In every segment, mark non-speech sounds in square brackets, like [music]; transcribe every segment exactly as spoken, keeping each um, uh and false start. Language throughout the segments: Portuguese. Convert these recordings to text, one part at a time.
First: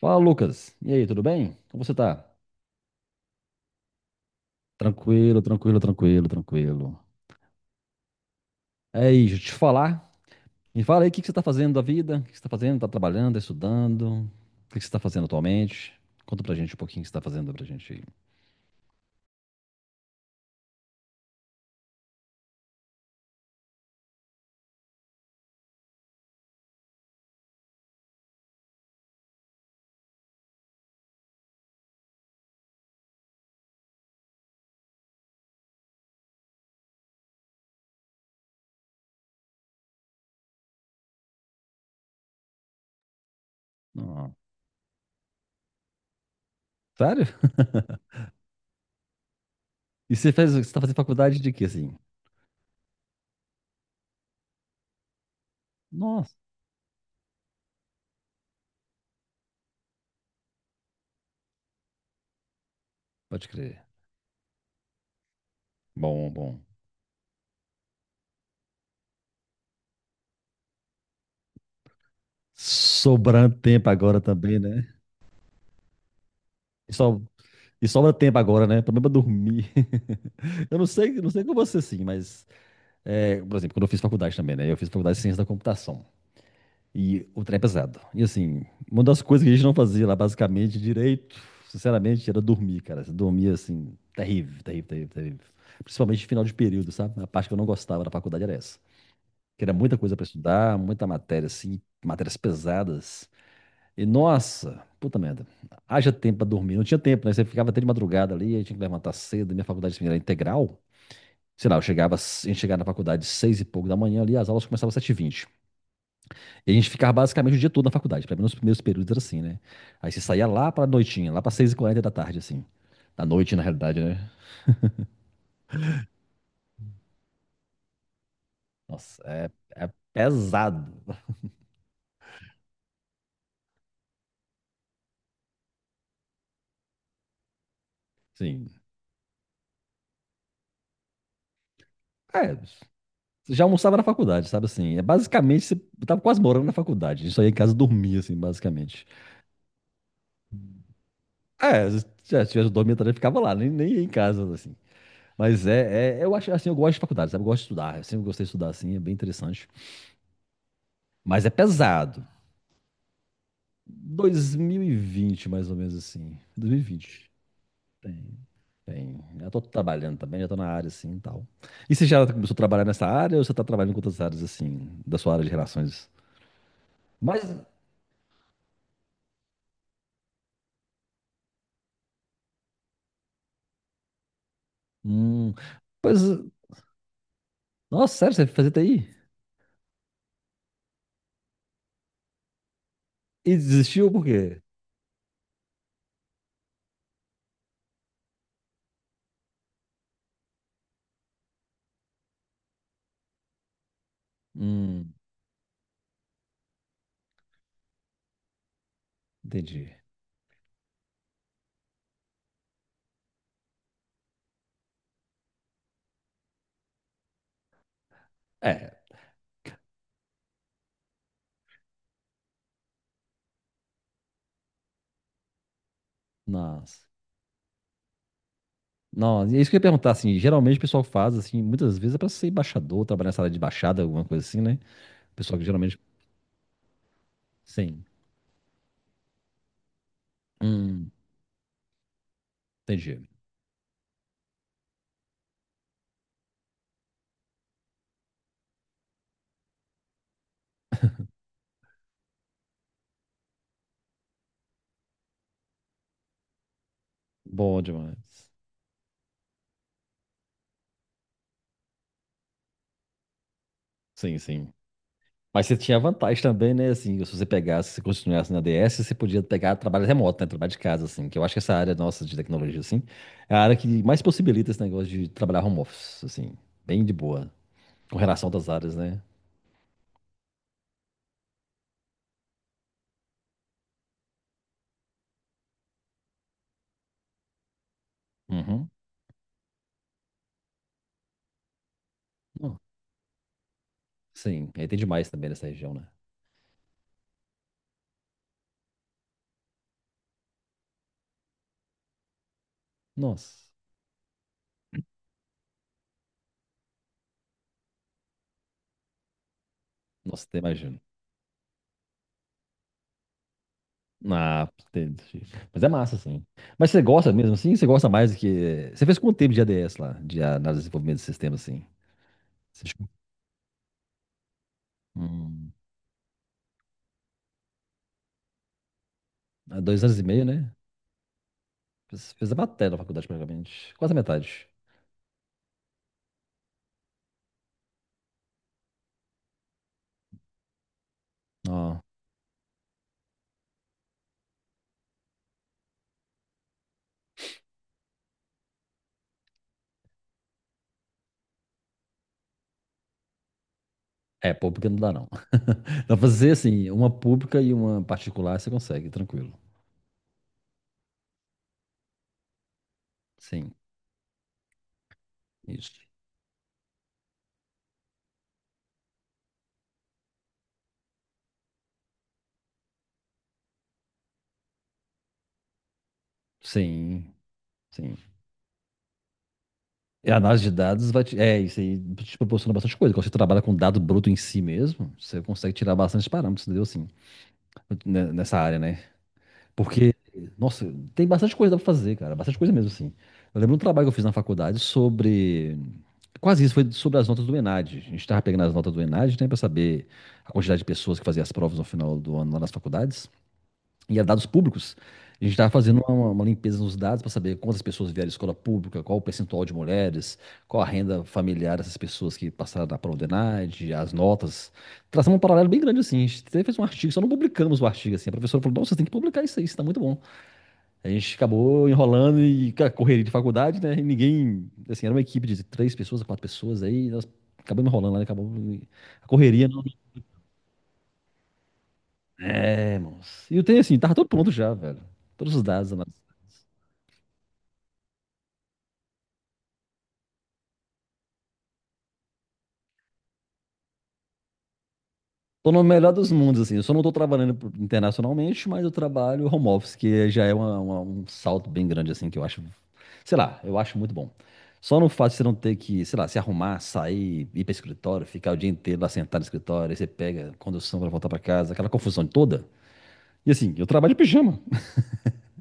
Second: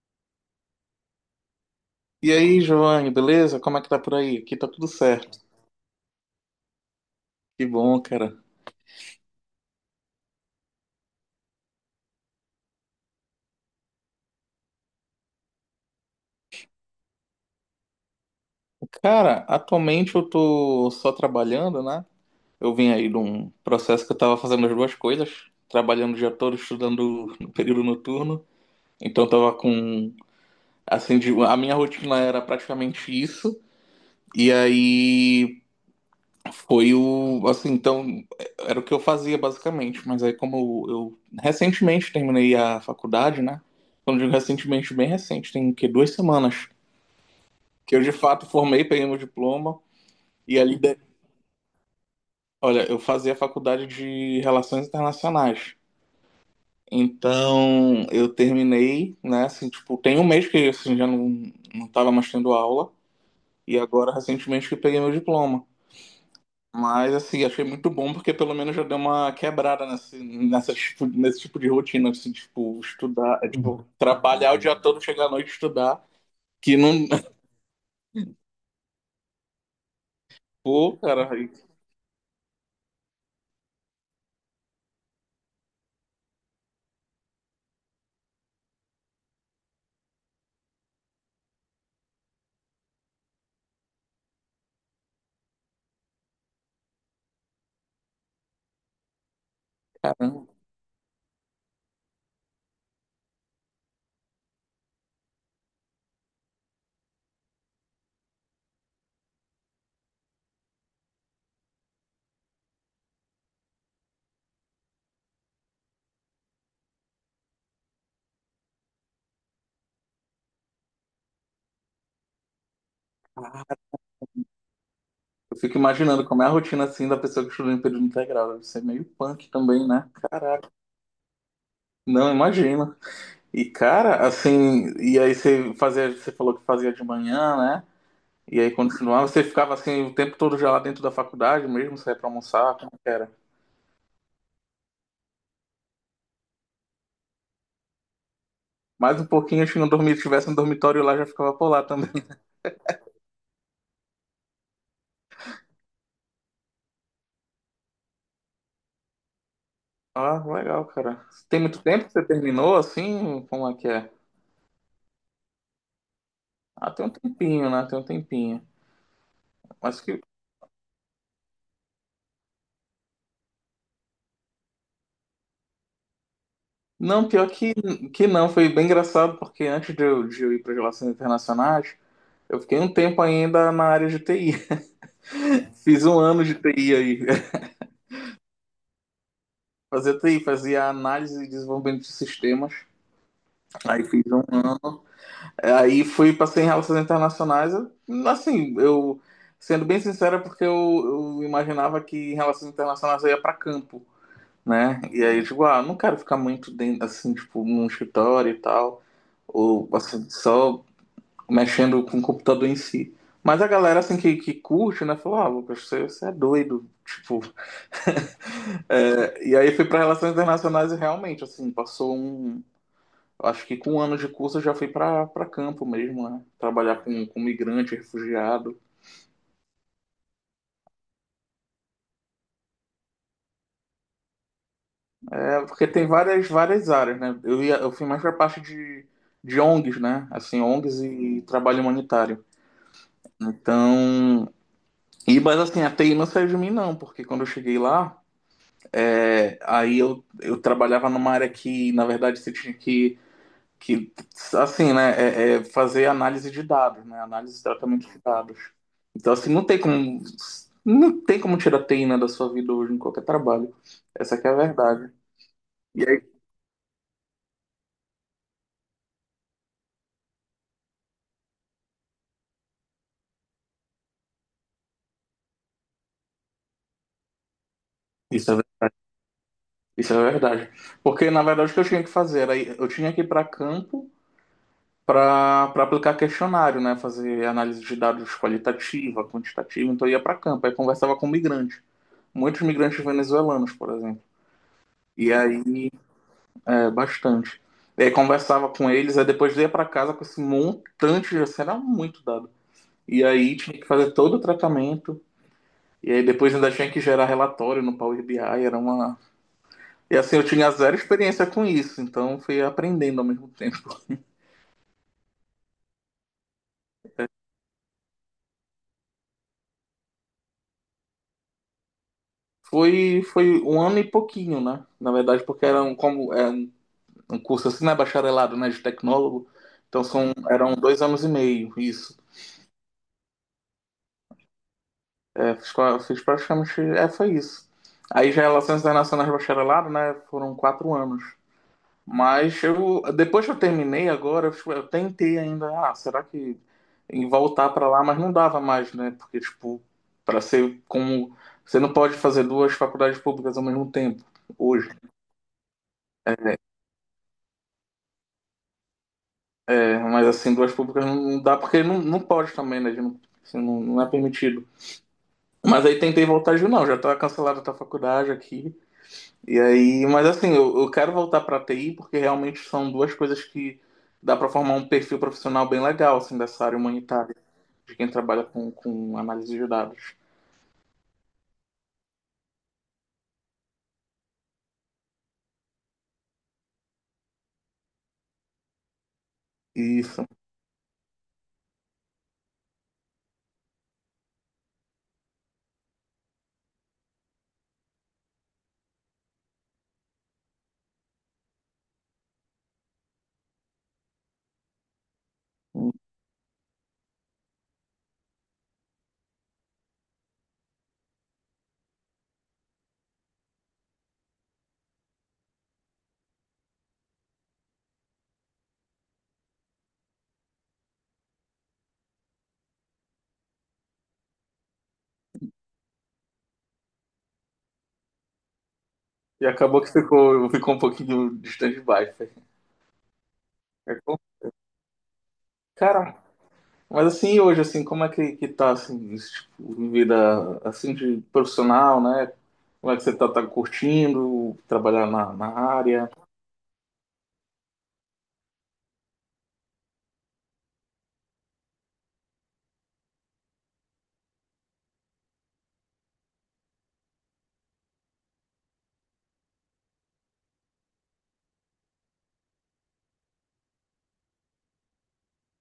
Fala, Lucas. E aí, tudo bem? Como você tá? E aí, Giovanni, beleza? Como é que tá por aí? Aqui tá tudo certo. Tranquilo, tranquilo, tranquilo, tranquilo. Que bom, cara. É isso, deixa eu te falar. Me fala aí o que que você tá fazendo da vida, o que que você tá fazendo, tá trabalhando, tá estudando, o que que você tá fazendo atualmente? Conta pra gente um pouquinho o que você tá fazendo pra gente aí. Cara, atualmente eu tô só trabalhando, né? Eu vim aí de um processo que eu tava fazendo as duas coisas, trabalhando o dia todo, estudando no período noturno. Então eu tava com, assim, de- a minha rotina era praticamente isso. E aí, Foi o, assim, então, era o que eu fazia basicamente, mas aí como eu recentemente terminei a faculdade, né? Quando eu digo Não. recentemente, bem recente, tem o quê? Duas semanas Sério? que eu [laughs] de fato formei, peguei meu diploma E você fez, e você ali, tá fazendo de- faculdade de quê, assim? olha, eu fazia a faculdade de Relações Internacionais. Nossa, Então, eu terminei, né, assim, tipo, tem um mês que assim já não não tava mais tendo aula pode e crer. agora recentemente que peguei meu diploma. Bom, bom. Mas assim, achei muito bom porque pelo menos já deu uma quebrada nesse, nessa, tipo- nesse tipo de rotina, assim, tipo, estudar, é, Sobrando tipo, tempo agora trabalhar também, o dia né? todo, chegar à noite e estudar, que E, não. so- [laughs] e sobra tempo agora, né? Problema é dormir. [laughs] Eu não Pô, sei, cara, não sei aí, com você sim, mas é, por exemplo, quando eu fiz faculdade também, né? Eu fiz faculdade de ciência da computação. E o trem é pesado. E assim, uma das coisas que a gente não fazia lá, basicamente, direito, sinceramente, era dormir, cara. Você dormia assim, terrível, terrível, terrível, terrível. Principalmente no final de período, sabe? A parte que eu não gostava da faculdade era essa. Que era muita coisa pra caramba, estudar, muita matéria, assim, matérias pesadas. E nossa, puta merda. Haja tempo pra dormir. Não tinha tempo, né? Você ficava até de madrugada ali, aí tinha que levantar cedo. Minha faculdade assim, era integral. Sei lá, eu chegava, a gente chegava na faculdade seis e pouco da manhã ali, as aulas começavam às sete e vinte. E a gente ficava basicamente o dia todo na faculdade, pelo menos nos primeiros períodos era assim, né? Aí você saía lá pra noitinha, lá pra seis e quarenta da tarde, assim. Da noite, na realidade, né? eu fico imaginando como é a rotina assim da pessoa que estuda em período integral. Deve ser meio Nossa, punk é, também, é né? Caraca, pesado. não imagino. E cara, assim, e aí você fazia, você falou que fazia de manhã, né? E Sim, aí quando continuava, você ficava assim o tempo todo já lá dentro da faculdade mesmo, saía pra é, almoçar, como é que era? você já almoçava na faculdade, sabe assim? É basicamente, você tava quase morando na faculdade. A gente só ia em casa dormir, assim, basicamente. Mais um pouquinho, acho que não dormi, se tivesse um dormitório lá, já ficava por lá É, se também. [laughs] já tivesse dormido também, ficava lá, nem, nem ia em casa, assim. Mas é, é- eu acho assim, eu gosto de faculdade, sabe? Eu gosto de estudar, eu sempre gostei de estudar, assim, é bem interessante. Ah, legal, cara. Mas é Tem muito tempo que você pesado. terminou assim? Como é que é? dois mil e vinte, mais ou menos assim. Ah, tem um dois mil e vinte. tempinho, né? Tem um Tem, tempinho. tem. Já tô Mas trabalhando que. também, já tô na área assim e tal. E você já começou a trabalhar nessa área ou você tá trabalhando com outras áreas assim, da sua área de relações? Não, Mas, pior que, que não. Foi bem engraçado, porque antes de eu, de eu ir para Relações Internacionais, eu fiquei um tempo ainda na área de T I. hum, [laughs] Fiz pois, um ano de T I aí. nossa, sério, você fazia T I? [laughs] Fazia T I, fazia análise e desenvolvimento de sistemas. E Aí desistiu fiz por um quê? ano. Aí fui, passei em relações internacionais. eu- Assim, eu, sendo bem sincero, é porque eu, eu imaginava que em relações internacionais eu ia para campo, né? Hum, E aí, tipo, ah, não quero ficar muito dentro, assim, tipo, num escritório e tal, ou Entendi. assim, só mexendo com o computador em si. Mas a galera, assim, que, que curte, né, falou, ah, Lucas, você, você é doido, tipo. [laughs] É, é, E aí fui para relações internacionais e realmente, assim, passou um eu acho que com um ano de curso eu já fui para para campo mesmo, né? Trabalhar nossa. com, com migrante, refugiado. Não, é isso que eu ia perguntar, assim, geralmente o pessoal faz, assim, muitas vezes é pra ser embaixador, trabalhar nessa área de embaixada, alguma coisa assim, né? O pessoal É, que porque geralmente, tem várias, várias áreas, né? Eu ia, eu sim. fui mais para parte de, de ONGs, né? Assim, ONGs Hum, e trabalho humanitário. Entendi. Então, e mas assim, a T I não saiu de mim não, porque quando eu cheguei lá, é aí eu, eu trabalhava numa área que, na verdade, você tinha que que assim, né, é, é fazer análise de dados, né, análise e Bom tratamento de demais. dados. Então, assim, não tem como, não tem como tirar teína da sua vida hoje em qualquer trabalho. Essa Sim, que é a sim. verdade. Mas você tinha E aí, vantagem também, né? Assim, se você pegasse, se continuasse na D S, você podia pegar trabalho remoto, né? Trabalho de casa, assim. Que eu acho que essa área nossa de tecnologia, assim, é a área que mais possibilita esse negócio de trabalhar home office, assim. Bem de boa. Com relação a isso é outras verdade. áreas, né? Isso é verdade. Porque, na verdade, o que eu tinha que fazer era, ir- eu tinha que ir para campo para para aplicar questionário, né, fazer análise de dados Uhum. qualitativa, quantitativa, então eu ia para campo, aí conversava com migrante muitos Não, migrantes venezuelanos, por exemplo. sim, aí tem demais E também nessa aí região, né? é, bastante. E aí conversava com eles, aí depois ia pra casa com esse montante de assim, era muito dado. E aí Nossa. tinha que fazer todo o tratamento, e aí depois ainda tinha que gerar relatório no Power B I, era uma. E assim, eu Nossa, até tinha zero imagino. experiência com isso, então fui aprendendo ao mesmo tempo. Ah, entendi. Mas é massa, assim. Mas você gosta mesmo, assim? Você gosta mais do que... Você fez quanto tempo de A D S lá? De análise de desenvolvimento de sistema, assim? Você... chegou- Foi, foi um ano e pouquinho, né? Na verdade, porque Hum. era um, como, é um um curso assim, né? Bacharelado, né? De tecnólogo. Há dois Então anos e são, meio, né? eram dois anos e meio, isso. Fiz, fiz a matéria da faculdade, praticamente. Quase a metade. É, fiz, pra- fiz praticamente. É, foi isso. Aí já Relações Internacionais Bacharelado, né? Foram quatro anos. Ó, Mas eu, depois que eu terminei agora, eu, tipo, eu tentei ainda, ah, será que em voltar para lá, mas não dava mais, né? Porque, tipo, para ser como. Você não pode fazer duas faculdades públicas ao mesmo tempo, é, pública hoje. não dá, não. [laughs] Dá pra fazer, É, assim, uma pública e uma particular, você consegue, tranquilo. é, mas assim, duas públicas não não dá, porque não, não pode também, né? a gente Não, assim, Sim, não, não é permitido. Mas aí isso. tentei voltar e digo, não, já tá cancelada a tua faculdade aqui. E aí, mas assim, eu, eu quero voltar para T I porque realmente são duas coisas que dá para formar um perfil profissional bem legal, assim, dessa área Sim, humanitária, de quem sim. trabalha com, com análise de dados. E a análise de dados vai te... É, isso aí te proporciona bastante coisa. Quando você trabalha com dado bruto em si mesmo, você consegue tirar bastante parâmetros, entendeu? Assim, né, nessa área, né? Porque, Isso. nossa, tem bastante coisa pra fazer, cara. Bastante coisa mesmo, assim. Eu lembro um trabalho que eu fiz na faculdade sobre. Quase isso, foi sobre as notas do ENAD. A gente tava pegando as notas do ENAD, né, pra saber a quantidade de pessoas que faziam as provas no final do ano lá nas faculdades. E era dados públicos. A gente tava fazendo uma, uma limpeza nos dados pra saber quantas pessoas vieram à escola pública, qual o percentual de mulheres, qual a renda familiar dessas pessoas que passaram na prova do ENAD, as notas. Traçamos um paralelo bem grande, assim. A gente até fez um artigo, só não publicamos o artigo, assim. A professora falou: não, vocês têm que publicar isso aí, isso tá muito bom. A gente acabou enrolando e cara, correria de faculdade, né? E ninguém, assim, era uma equipe de três pessoas, quatro pessoas aí, nós acabamos enrolando lá, né? Acabou a E correria acabou não. que ficou, ficou um pouquinho distante de baixo. É, moço. E o tenho assim, tava todo pronto já, velho. Todos os dados. Cara, mas assim, e hoje, assim, como é que, que tá, assim, esse tipo, de vida, assim, de profissional, né? Como é que você tá, tá curtindo trabalhar na, na Tô no área? melhor dos mundos, assim. Eu só não tô trabalhando por- internacionalmente, mas eu trabalho home office, que já é uma- uma- um salto bem grande, assim, que eu acho, sei lá, eu acho muito bom. Só no fato de você não ter que, sei lá, se arrumar, sair, ir para escritório, ficar o dia inteiro lá sentado no escritório, aí você pega condução para voltar para casa, aquela confusão toda. E assim, eu trabalho de pijama.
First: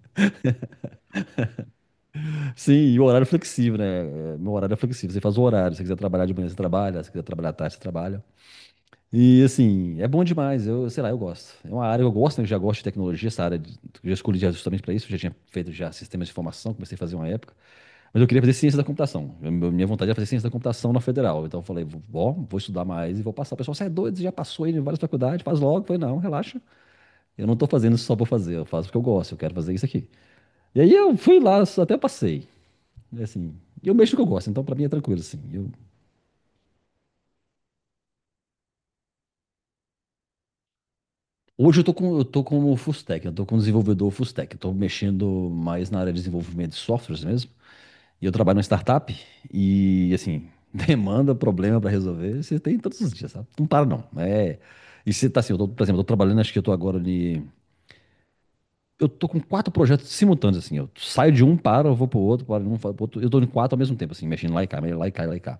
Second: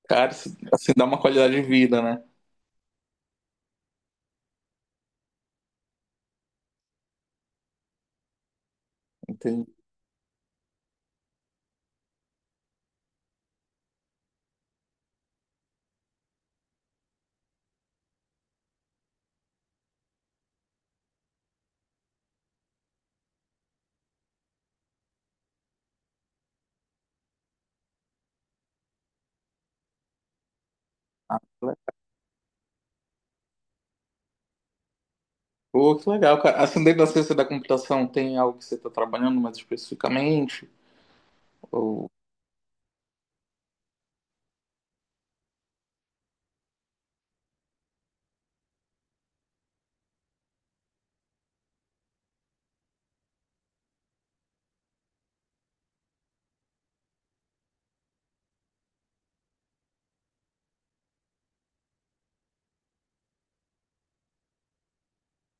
Cara, isso, assim, dá uma qualidade de vida, né? [laughs] Sim, e o horário é flexível, né? É, meu horário é flexível. Você faz o horário. Se você quiser trabalhar de manhã, você trabalha. Se quiser trabalhar à tarde, você trabalha. E Entendi. assim, é bom demais. Eu, sei lá, eu gosto. É uma área que eu gosto, né? Eu já gosto de tecnologia, essa área. De- eu já escolhi já justamente para isso. Eu já tinha feito já sistemas de informação, comecei a fazer uma época. Mas eu queria fazer ciência da computação. Eu- meu- Minha vontade era fazer ciência da computação na federal. Então eu falei, vou, vou estudar mais e vou passar. O pessoal, você é doido, você já passou aí em várias faculdades, faz logo. Eu falei, não, relaxa. Eu não tô fazendo isso só pra fazer, eu faço porque eu gosto, eu quero fazer isso aqui. E aí eu fui lá, só até passei. E, assim, eu mexo no que eu gosto, então pra mim é tranquilo, assim. Eu Pô, que legal, cara. Assim, dentro da ciência da computação tem algo que você está trabalhando mais especificamente? Hoje eu tô Ou... com, eu tô como full stack, eu tô como desenvolvedor full stack. Eu tô mexendo mais na área de desenvolvimento de softwares mesmo. E eu trabalho numa startup e, assim, [laughs] demanda, problema pra resolver, você tem todos os dias, sabe? Não para não. É... E você tá assim, eu tô, por exemplo, eu tô trabalhando, acho que eu tô agora ali... Eu tô com quatro projetos simultâneos, assim. Eu saio de um, paro, eu vou pro outro, paro de um, vou pro outro. Eu tô em quatro ao mesmo tempo, assim, mexendo lá e cá, lá e cá, lá e cá.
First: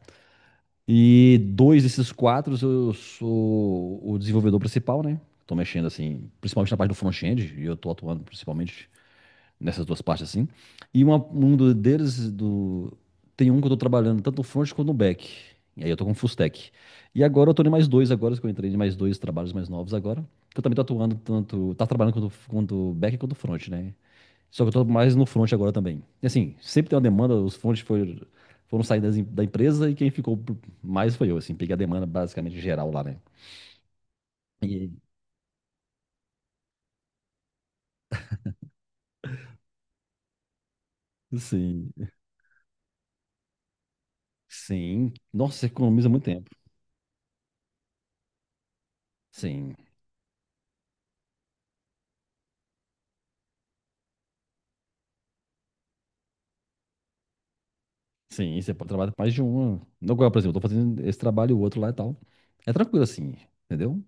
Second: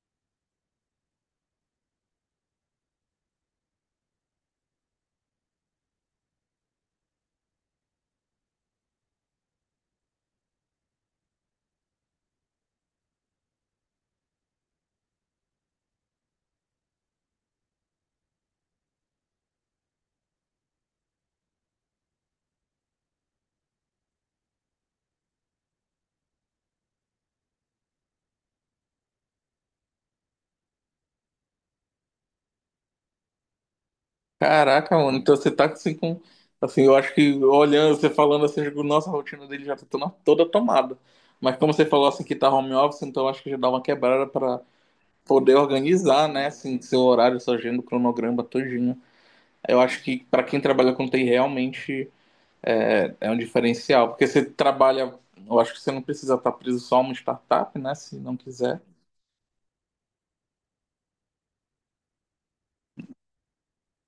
E dois desses quatro eu sou o desenvolvedor principal, né? Tô mexendo assim, principalmente na parte do front-end, e eu tô atuando principalmente nessas duas partes assim. E uma, um do- deles do tem um que eu tô trabalhando tanto no front quanto no back. E aí eu tô com full stack. E agora eu tô em mais dois agora, que eu entrei em mais dois trabalhos mais novos agora, que eu também tô atuando tanto, tá trabalhando quanto quanto back quanto front, né? Só que eu tô mais no front agora também. E assim, sempre tem uma demanda, os fronts foram, foram sair das em- da empresa e quem ficou por- mais foi eu, assim. Peguei a demanda basicamente geral lá, né? E, Caraca, mano, então você tá assim com. Assim, eu acho que olhando, você falando assim, eu digo, nossa, a rotina dele já tá toda toda tomada. Mas como você sim, falou assim que tá home office, então eu acho que já dá uma quebrada para sim. poder Nossa, você economiza muito organizar, né? tempo. Assim, seu horário, sua agenda, o cronograma todinho. Sim, Eu acho que para quem trabalha com T I realmente é, é um diferencial. Porque você trabalha, eu acho que você não precisa estar preso só a uma startup, né? Se não sim. Você quiser. pode trabalhar com mais de uma. Agora, por exemplo, eu tô fazendo esse trabalho e o outro lá e tal. É tranquilo assim, entendeu?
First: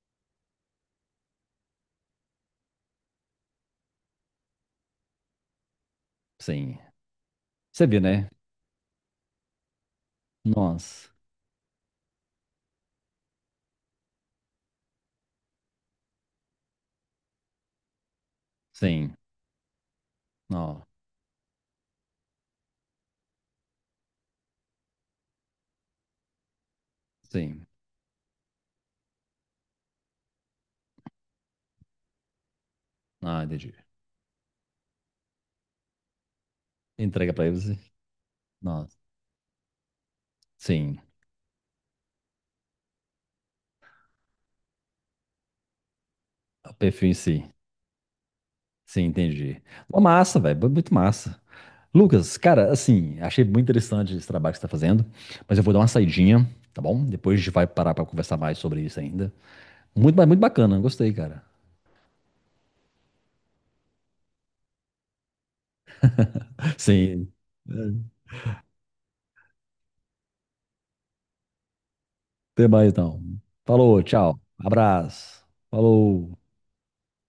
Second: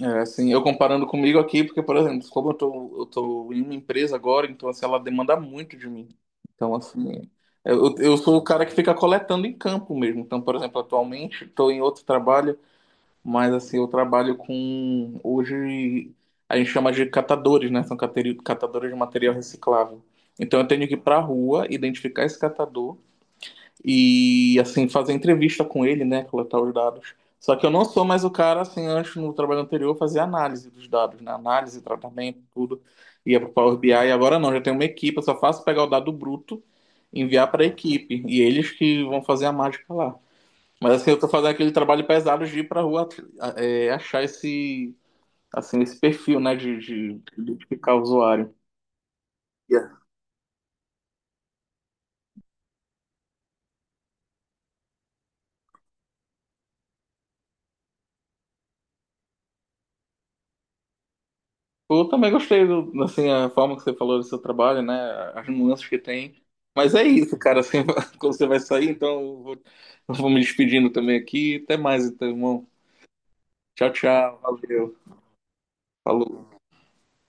É, assim, eu comparando comigo aqui, porque, por exemplo, como eu tô, eu tô em uma empresa agora, então, assim, ela demanda muito de mim. Então, Sim. assim, é, Você eu, vê, eu né? sou o cara que fica coletando em campo mesmo. Então, por exemplo, Nossa. atualmente estou em outro trabalho, mas, assim, eu trabalho com, hoje, a gente chama de catadores, né? São cateri- catadores de Sim. material reciclável. Então, eu Não. tenho que ir pra rua, identificar esse catador, e assim fazer entrevista com ele, né, coletar os dados. Só Sim. que eu não sou mais o cara assim antes no trabalho anterior fazer análise dos dados, né, análise, tratamento, tudo, ia Ah, para o entendi. Power B I. E agora não, já tenho uma equipe, eu só faço pegar o dado bruto, Entrega pra enviar para eles. a equipe e eles Nossa. que vão fazer a mágica lá. Sim. Mas assim eu tô fazendo aquele trabalho pesado de ir para rua é, achar esse assim esse perfil, né, O de, perfil de, em de si. identificar o usuário. Sim, entendi. Uma massa, velho, muito massa. Lucas, cara, assim, achei muito interessante esse trabalho que você tá fazendo, mas eu vou dar uma saidinha, tá bom? Depois a gente vai parar pra conversar mais sobre isso ainda. Muito, ba- muito bacana, gostei, cara. Eu também gostei do, assim, a forma que você falou do seu trabalho, né? As nuances que tem. [laughs] Mas é Sim. isso, cara. Assim, É, [laughs] quando você vai sair, então eu vou, eu vou me despedindo também aqui. Até mais, então, irmão. até mais então. Tchau, Falou, tchau. tchau. Valeu. Abraço. Falou. Falou.